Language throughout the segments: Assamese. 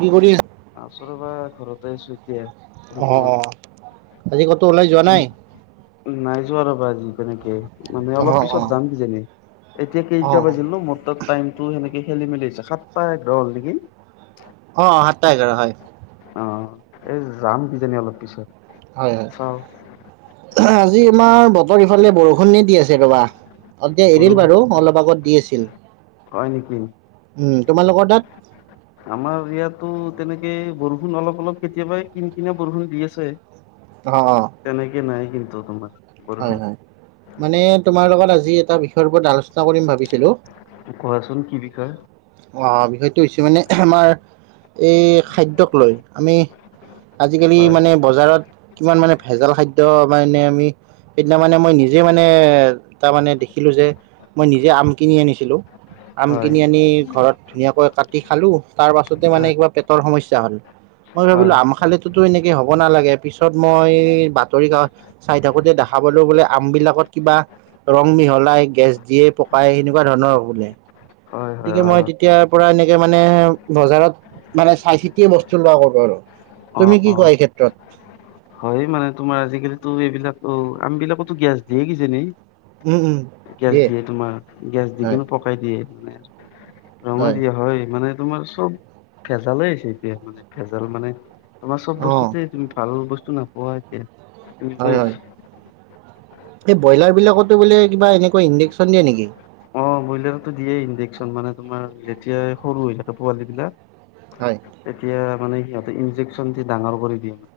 কি কৰি আছ আছোঁ ৰবা ঘৰতে আছো এতিয়া অ অ ৰুমত। আজি কতো ওলাই যোৱা নাই? উম, নাই যোৱা ৰবা আজি কেনেকে মানে অ অ অলপ পিছত যাম কিজানি, এতিয়া অ কেইটা বাজিল ন? মোৰ তাত টাইমটো সেনেকে খেলি মেলি হৈছে। সাতটা এঘাৰ হৈছে নেকি। অ সাতটা এঘাৰ হয়। অ, এই যাম কিজানি অলপ পিছত। হয়, হয় চাওঁ আজি আমাৰ বতৰ ইফালে বৰষুণ দি আছে ৰবা। এতিয়া এৰিল বৰষুণ বাৰু অলপ আগত দি আছিল। হয় নেকি উম! তোমালোকৰ তাত? আমাৰ ইয়াতো তেনেকে বৰষুণ অলপ অলপ কেতিয়াবাই কিন কিনিয়া বৰষুণ দি আছে। অ, অ! তেনেকে নাই কিন্তু তোমাৰ হয়, বৰষুণ হয় মানে তোমাৰ লগত আজি এটা বিষয়ৰ ওপৰত আলোচনা চা কৰিম ভাবিছিলো। কোৱাচোন কি বিষয় অ বিষয়টো হৈছে মানে, আমাৰ এই খাদ্যক লৈ, আমি- আজিকালি হয় মানে বজাৰত কিমান মানে ভেজাল খাদ্য মানে এনে আমি - সেইদিনা মানে মই নিজে মানে তাৰ মানে দেখিলো যে মই নিজে আম কিনি আনিছিলো। আম হয় কিনি আনি ঘৰত- ধুনীয়াকৈ কাটি খালো, তাৰ পাছতে মানে হয় কিবা পেটৰ সমস্যা হ'ল। মই ভাবিলো হয় আম খালোতো এনেকে হ'ব নালাগে, পিছত মই বাতৰি কাকত চাই থাকো - তে দেখা পালো বোলে আম বিলাকত কিবা- ৰং মিহলাই, গেছ দিয়ে পকাই, সেনেকুৱা ধৰণৰ বোলে। হয় হয় হয় গতিকে মই তেতিয়াৰ পৰা এনেকে মানে বজাৰত- মানে চাই চিতিয়ে বস্তু লোৱা কৰো আৰু, অ তুমি কি অ অ কোৱা এই ক্ষেত্ৰত! হয় মানে তোমাৰ আজিকালিতো এইবিলাক অ আম বিলাকতো গেছ দিয়ে কি জানি! উম, উম, গেছ দিয়ে তোমাৰ গেছ দি হয়, কিনু পকাই দিয়ে মানে। ৰঙে দিয়া হয়, মানে তোমাৰ চব ভেজালে হৈছে এতিয়া মানে ভেজাল মানে - তোমাৰ চব অ', বস্তুতে তুমি ভাল বস্তু নাপোৱা এতিয়া হয়, তেনেকুৱাই হয়। হৈছে। এই ব্ৰইলাৰ বিলাকটো বোলে কিবা এনেকুৱ ইনডেকশ্যন দিয়ে নেকি? অ ব্ৰইলাৰতো দিয়ে ইনডেকশ্যন মানে তোমাৰ যেতিয়াাই সৰু হৈ থাকে পোৱালী বিলাক। হয়, তেতিয়া মানে সিহঁতে ইনডেকশ্যন দি ডাঙৰ কৰি দিয়ে মানে।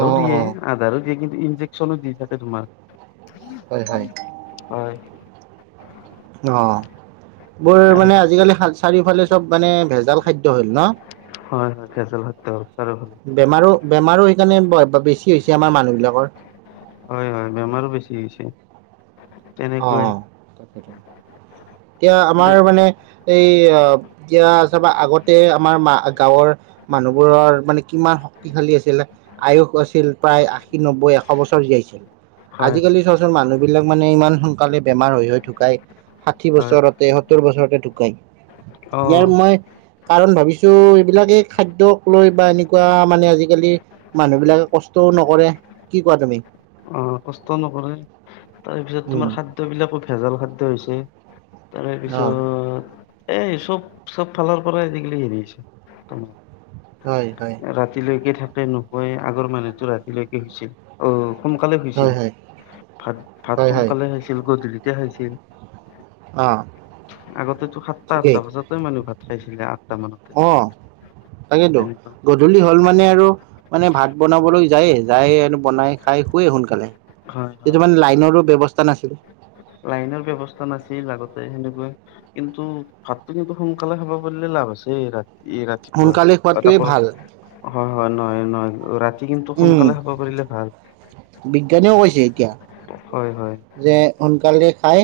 অ', দিয়ে অ', আধাৰো দিয়ে কিন্তু ইনজেকশ্যনো দি থাকে তোমাৰ। হয়, হয়। হয়। অ, বৰ আৰু মানে আজিকালি চাৰিওফালে চব মানে ভেজাল খাদ্য হ'ল ন! হয় ভেজাল হলটো চাৰিও ফালে। বেমাৰো বেমাৰো সেইকাৰণে বেছি হৈছে আমাৰ মানুহবিলাকৰ। হয়, হয় বেমাৰ - বেমাৰো বেছি হৈছে। তেনেকৈ অঁ, তাকেই টো। এতিয়া আমাৰ মানে এই এতিয়া চাবা আগতে আমাৰ মা গাঁৱৰ- মানুহবোৰৰ মানে কিমান শক্তিশালী আছিলে। আয়ুস আছিল প্ৰায় আশী, নব্বৈ, এশ বছৰ জীয়াইছিল। হয় আজিকালি হয় চোৱা চোন মানুহবিলাক মানে ইমান - সোনকালে বেমাৰ হৈ হৈ ঢুকাই, ষাঠি হয় বছৰতে, সত্তৰ বছৰতে ঢুকাই। অ ইয়াৰ মই - কাৰণ ভাবিছো এইবিলাকে খাদ্যক লৈ বা এনেকুৱা মানে আজিকালি- মানুহ বিলাকে কষ্টও নকৰে, কি কোৱা তুমি? অ কষ্ট নকৰে, তাৰপিছত উম তোমাৰ খাদ্য বিলাকো ভেজাল খাদ্যয হৈছে। তাৰে অ পিছত এই চ'ব চ'ব ফালৰ পৰা আজি কালি হেৰি হৈছে তোমাৰ। হয়, হয়। ৰাতিলৈকে থাকে নুশুয়, আগৰ মানুহতো ৰাতিলৈকে শুইছিল, অ সোনকালে হয় শুইছিল। হয় ভাত ভাত হয় হয় সোনকালে খাইছিল, গধূলিতে খাইছিল। অ আগতেতো সাতটা ঠিকেই আঠটা বজাতে মানুহ ভাত খাইছিলে আঠটা মানতে। অ, তাকেতো। তেনেকুৱা গধূলি হ'ল মানে আৰু মানে ভাত বনাবলৈ যায়ে, যায়ে আৰু বনাই খাই শুৱে সোনকালে। হয় হয় তেতিয়া মানে লাইনৰো ব্যবস্থা নাছিল। লাইনৰ ব্যৱস্থা নাছিল আগতে সেনেকুৱা। কিন্তু ভাততো কিন্তু সোনকালে খাব পাৰিলে লাভ আছে ৰাতি। ৰাতিপুৱা সোনকালে অ খোৱাটোৱে তাপৰ ভাল। হয় হয় নহয় নহয় ৰাতি কিন্তু উম সোনকালে খাব পাৰিলে ভাল। বিজ্ঞানেও কৈছে এতিয়া। হয় হয়। যে সোনকালে খাই।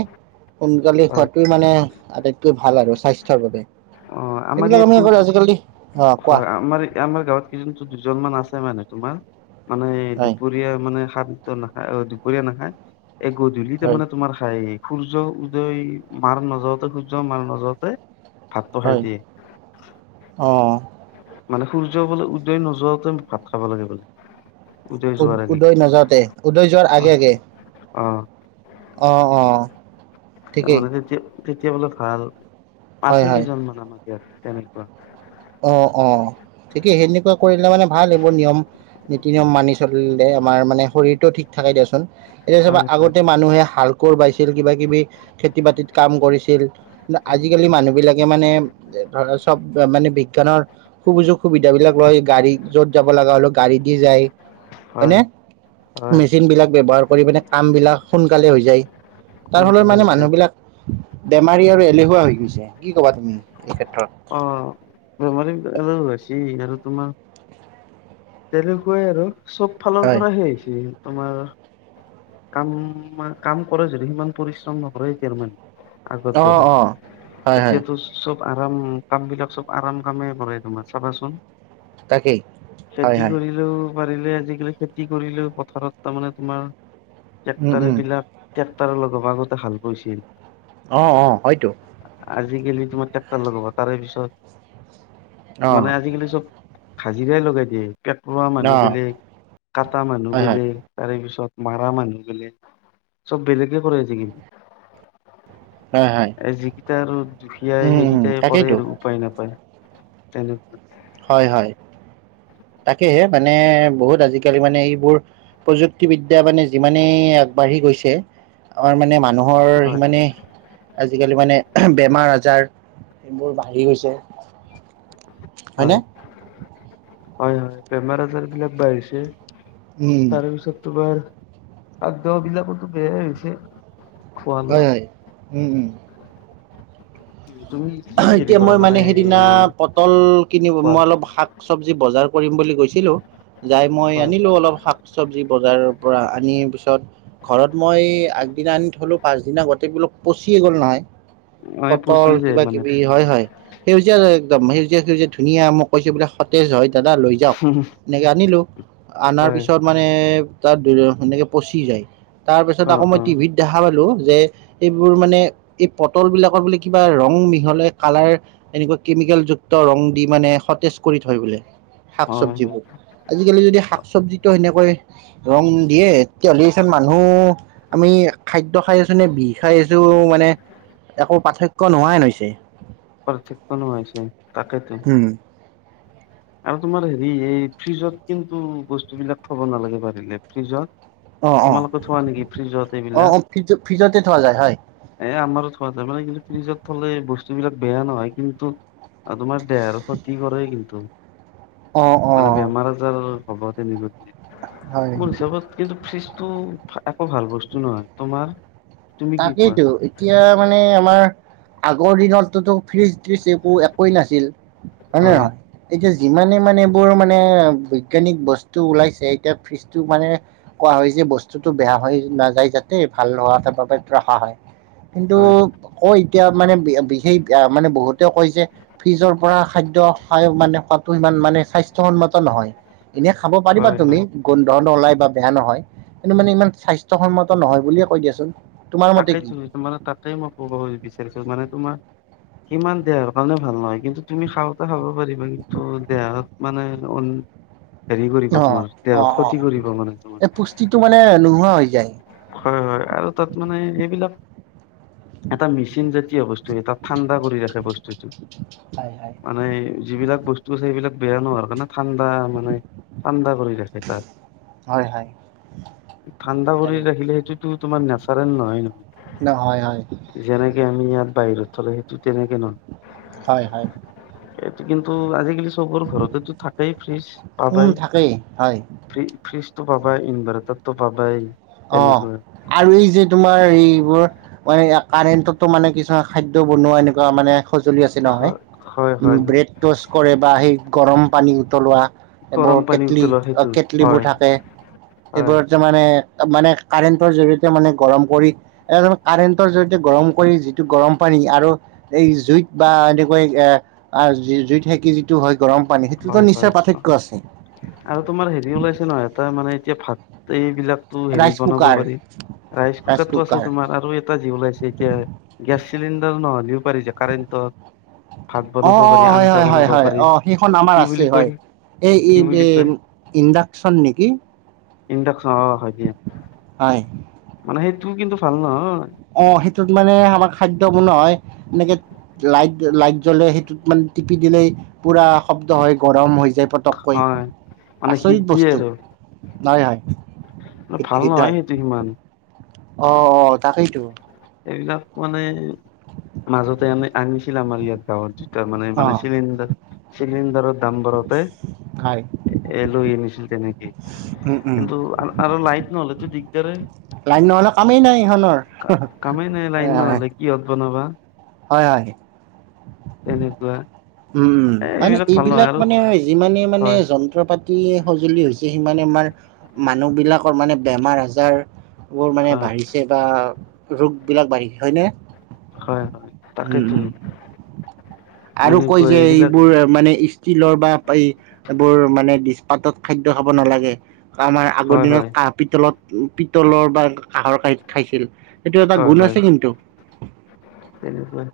সোনকালে হয় খোৱাতে মানে আটাইতকৈ ভাল আৰু স্বাস্থ্যৰ বাবে। অ আমাৰ এইবিলাক ইয়াত আমি আজিকালি অ কোৱা। এতিয়া আমাৰ গাঁৱত কেইজন দুজনমান আছে মানে তোমাৰ মানে হয় দুপৰীয়া মানে সাত। ত নাখায় অ দুপৰীয়া নাখায় এই গধূলিতে হয় মানে তোমাৰ খায়। সূৰ্য্য উদয় মাৰ নাযাওঁতেই সূৰ্য্য মাৰ নাজাওঁতে ভাতটো খাই দিয়ে। অ। মানে সূৰ্য্য বোলে উদয় নোযোৱাতে ভাত খাব লাগে বোলে। উজাই উদ যোৱাৰ আগে উদৈ নাযাওঁতে উদৈ যোৱাৰ অ আগে আগে। অ অ অ। তাৰ মানে তেতিয়া তেতিয়া বোলে ভাল হয় আছে হয় কেইজনমানান আমাৰ ইয়াত তেনেকুৱা। অ অ ঠিকেই সেনেকুৱা কৰিলে মানে ভাল এইবোৰ নিয়ম। নীতি নিয়ম মানি চলিলে আমাৰ মানে শৰীৰটো ঠিক থাকে দিয়চোন। এতিয়া চবা হয় হয় আগতে মানুহে হাল কৰ বাইছিল কিবা কিবি খেতি বাতিত কাম কৰিছিল। আজিকালি মানুহ বিলাকে মানে ধৰা চ'ব মানে। বিজ্ঞানৰ সুযোগ সুবিধা বিলাক লয়, গাড়ীত য'ত যাব লগা হ'লেও গাড়ী দি যায়। হয় হয়নেে হয় মেচিন বিলাক ব্যৱহাৰ কৰি পেলায় কাম বিলাক সোনকালে হৈ যায়। তাৰফলত সোনকালে মানে হৈছে মানুহবিলাক। বেমাৰী আৰু এলেহুৱা হৈ গৈছে কি কবা তুমি এই ক্ষেত্ৰত। অ। বেমাৰি। শিনোৰ তোমাৰ। তেনেকুৱাই আৰু চ'ব ফালৰ হয় পৰাহে হেৰি হৈছে। তোমাৰ কাম কাম কৰে যদি সিমান পৰিশ্ৰম নকৰে এতিয়াৰ মানে। অ', অ', হয় হয়। এতিয়াতো চব আৰাম, কাম বিলাক চব আৰাম কামেই কৰে তোমাৰ চাবাচোন। তাকেই। হয় খেতি হয় কৰিলেও পাৰিলে আজিকালি খেতি কৰিলেও পথাৰত তাৰমানে তোমাৰ উম ট্ৰেক্টাৰ উম বিলাক ট্ৰেক্টাৰৰ লগ ভাগতে ভাল কৰিছিল। অ', অ', হয়টো। আজিকালি তোমাৰ ট্ৰেক্টাৰ লগাব, তাৰে অ পিছত মানে আজিকালি চব হাজিৰা লগাই দিয়ে, টেক্টৰৰ অ মানুহ বেলেগ কাটা মানুহ হয় হয় বেলেগ তাৰে পিছত মৰা মানুহ বোলে, চব বেলেগে কৰি আছে কিন্তু। হয় হয় এ যিকেইটা আৰু দুখীয়াাই উম উম সেইকেইটাই কৰে তাকেইতো আৰু। উপায় নাপায়। তেনেকুৱা। হয় হয়, তাকেহে মানে বহুত আজিকালি মানে এইবোৰ প্ৰযুক্তিবিদ্যা মানে যিমানেই আগবাঢ়ি গৈছে আমাৰ মানে মানুহৰ হয় সিমানে আজিকালি মানে বেমাৰ আজাৰ এইবোৰ বাঢ়ি গৈছে। হয় হয়নে হয় হয়, বেমাৰ আজাৰ বিলাক বাঢ়িছে। উম তাৰেপিছত তোমাৰ আদদহ বিলাকোতো বেয়াই হৈছে। খোৱা লোৱা হয় হয়, উম উম। তুমি কি হয় হেৰি এতিয়া কৰা মই মানে সেইদিনা পটল কিনিব কোৱা মই অলপ শাক। চবজি বজাৰ কৰিম বুলি গৈছিলো, যাই মই হয় আনিলো অলপ শাক। চবজি বজাৰৰ পৰা আনি পিছত ঘৰত মই আগদিনা আনি থলো, পাছদিনা গোটেইবিলাক পচিয়েই গ'ল নহয়। অ পচি পটল যায় কিবা মানে কিবি, হয় হয়। সেউজীয়া একদম সেউজীয়া সেউজীয়া ধুনীয়া মোক কৈছো বোলে। সতেজ হয় দাদা লৈ যাওক, এনেকে আনিলো অনাৰ হয় পিছত মানে তাত সেনেকে পচি যায়, তাৰ পিছত অ আকৌ মই অ টিভিত দেখা পালো, যে এইবোৰ মানে এই পটল বিলাকৰ বোলে কিবা ৰং ৰং মিহাই কালাৰ এনেকুৱা কেমিকেল যুক্ত ৰং দি মানে সতেজ কৰি থয় বোলে। শাক হয় হয় চবজিবোৰ আজিকালি যদি শাক চবজিতো সেনেকৈ ৰং দিয়ে তেতিয়াহ'লে চোন মানুহ আমি খাদ্য খাই আছো নে বিষ খাই আছো মানে একো পাৰ্থক্য নোহোৱা নাইন হৈছে। পাৰ্থক্য নোহোৱা হৈছে তাকেইতো। উম। আৰু তোমাৰ হেৰি এই ফ্ৰিজত কিন্তু বস্তুবিলাক থব নালাগে পাৰিলে ফ্ৰিজত। অ অ তোমালোকে থোৱা নেকি ফ্ৰিজত অ অ এইবিলাক। ফ্ৰিজ ফ্ৰিজতে থোৱা যায় হয় এ আমাৰো থোৱা যায় মানে কিন্তু ফ্ৰিজত থলে বস্তুবিলাক বেয়া নহয় কিন্তু। আৰু তোমাৰ দেহৰ ক্ষতি কৰে কিন্তু। অ অ মানে বেমাৰ আজাৰ হব তেনে গতি, হয় মোৰ হিচাপত কিন্তু ফ্ৰিজ টো একো ভাল বস্তু নহয়। তোমাৰ তুমি কি কোৱা তাকেইতো। এতিয়া মানে আমাৰ আগৰ দিনত টোতো ফ্ৰিজ ত্ৰিজ এইবোৰ একোৱেই নাছিল। হয়নে হয় নহয়? এতিয়া যিমানেই মানে এইবোৰ মানে বৈজ্ঞানিক বস্তু ওলাইছে এতিয়া ফ্ৰিজটো মানে কোৱা হয় যে বস্তুটো বেয়া হৈ নাযায় যাতে ভাল নোহোৱাকে বাবে ৰখা হয়, কিন্তু হয় কই এতিয়া মানে বিশেষ মানে বহুতে কয় যে ফ্ৰিজৰ পৰা খাদ্য খাই মানে খোৱাটো ইমান মানে স্বাস্থ্যসন্মত নহয়। এনেই খাব পাৰিবা হয় তুমি, হয় গোন্ধ নোলাই বা বেয়া নহয়। কিন্ত মানে ইমান স্বাস্থ্যসন্মত নহয় বুলিয়েই কৈ দিয়াচোন। তোমাৰ মতে কি? তাকেইটো যিটো মানে তাক। সেইটোৱে মই ক'ব বিচাৰিছো, মানে তোমাৰ কিমান দেহৰ কাৰণে ভাল নহয়, কিন্তু তুমি খাওঁতে খাব পাৰিবা কিন্তু দেহত মানে হেৰি কৰিব অ', তোমাৰ দেহত অ', অ', ক্ষতি কৰিব মানে তোমাৰ এই পুষ্টিটো মানে নোহোৱা হৈ যায়। হয় হয় আৰু তাত মানে এইবিলাক এটা মিচিন জাতীয় বস্তু তাত ঠাণ্ডা কৰি ৰাখে বস্তুটো হয়, হয়, মানে যিবিলাক বস্ তো সেইবিলাক বেয়া নোহোৱাৰ কাৰণে ঠাণ্ডা মানে ঠাণ্ডা কৰি ৰাখে তাত হয়, হয়, ঠাণ্ডা কৰি তাকে ৰাখিলে সেইটো তোমাৰ নেচা নেচাৰেল নহয় নহয় নহয় হয় যেনেকে আমি ইয়াত বাহিৰত থলে সেইটো তেনেকে ন হয় হয় এইটো কিন্তু আজিকালি চবৰে ঘৰতেতো থাকেই ফ্ৰিজ পাবাই উম, থাকেই হয়। ফ্ৰি -ফ্ৰিজটো পাবাই, ইনভাৰ্টাৰটো পাবাই। অ তেনেকুৱা আৰু এই যে তোমাৰ এইবোৰ মানে ইয়াত কাৰেণ্টতো মানে কিছুমান খাদ্য বনোৱা এনেকুৱা মানে সঁজুলি আছে নহয়। হয় হয় উম হয় হয় ব্ৰেড টচ কৰে বা সেই গৰম পানী উতলোৱা গৰম এইবোৰ পানী কেটলি, উতলোৱা অ সেইটো কেটলিবোৰ হয় থাকে হয় এইবোৰত ত মানে তা মানে কাৰেণ্টৰ জৰিয়তে মানে গৰম কৰি এ জানো কাৰেণ্টৰ জৰিয়তে গৰম কৰি যিটো গৰম পানী আৰু এই জুইত বা এনেকৈ এ আ জুইত সেকি যি টো হয় গৰম পানী হয় সেইটোতো হয় নিশ্চয় পাৰ্থক্য আছে। আৰু তোমাৰ হেৰি ওলাইছে নহয় এটা মানে এতিয়া ভাত এইবিলাক তো হেৰি ৰাইচ বনাব কুকাৰ পাৰি, ৰাইচ কুকাৰটো আছে তোমাৰ আৰু এ টা যি ওলাইছে এতিয়া গেছ চিলিণ্ডাৰ নহ'লেও পাৰি যে কাৰেণ্টত ভাত অ বনাব অ পাৰি হয় আঞ্জা হয় হয় বনাব হয় পাৰি অ সি খন আমাৰ কি আছে বুলি কয় হয়, এ এই এই কি বুলি কয় ইণ্ডাকচন নেকি? ইণ্ডাকচন অ হয় দিয়া হয় মানে সেইটো কিন্তু ভাল নহয়। অ সেইটোত মানে আমাৰ খাদ্য বনোৱা হয় এনেকে লাইট - লাইট জ্বলে সেইটোত মানে টিপি দিলেই পুৰা শব্দ হয় গৰম হৈ যায় পত টপকৈ হয় মানে হিট আচৰিত দিয়ে বস্তু, আৰু নয় হয় সি সিদ্ধ হয়। টো সিমান অ অ তাকেইতো। এইবিলাক মানে মাজতে আনি আনিছিল আমাৰ ইয়াত গাঁৱত দু তাৰ মানে অ মানে চিলিণ্ডাৰ চিলিণ্ডাৰৰ দাম বাঢ়তে। হয় এ এ লৈ আনিছিল তেনেকে উম উম কিন্তু আ আৰু লাইট নহলে তো দিগদাৰে। লাইন নহ'লে কামেই নাই ইহনৰ, হহ কামেই নাই লাইন হ হয়। নহ'লে কিহত বনাবা? হয় হয়। তেনেকুৱা উম এ মানে ভাল নহয় এইবিলাক আৰু মানে ইমানে মানে হয় যন্ত্ৰ পাত টো সেই সঁজুলি হৈছে সিমানে আমাৰ মানুহবিলাকৰ মানে বেমাৰ - আজাৰ বোৰ মানে হয় বাঢ়িছে বা ৰোগবিলাক বাঢ়ি হয় নে? হয় হয় তাকেইতো। আৰু কয় যে এইবোৰ মানে ইচ তিলৰ বা এই এইবোৰ মানে দিচপাতত খাদ্য খাব নালাগে। কা আমাৰ আগৰ হয় হয় দিনত কাহ - পিতলত পিতলৰ বা কাঁহৰ কাঁহীত খাইছিল। এইটো এটা গুণ আছে কিন্তু। তেনেকুৱাই,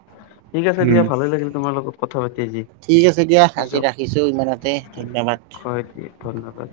ঠিক আছে উম দিয়া ভালে লাগিল তোমাৰ লগত কথা পাতি আজি। ঠিক আছে দিয়া আজি পিছত ৰাখিছোঁ ইমানতে ধন্যবাদ। এ ধন্যবাদ।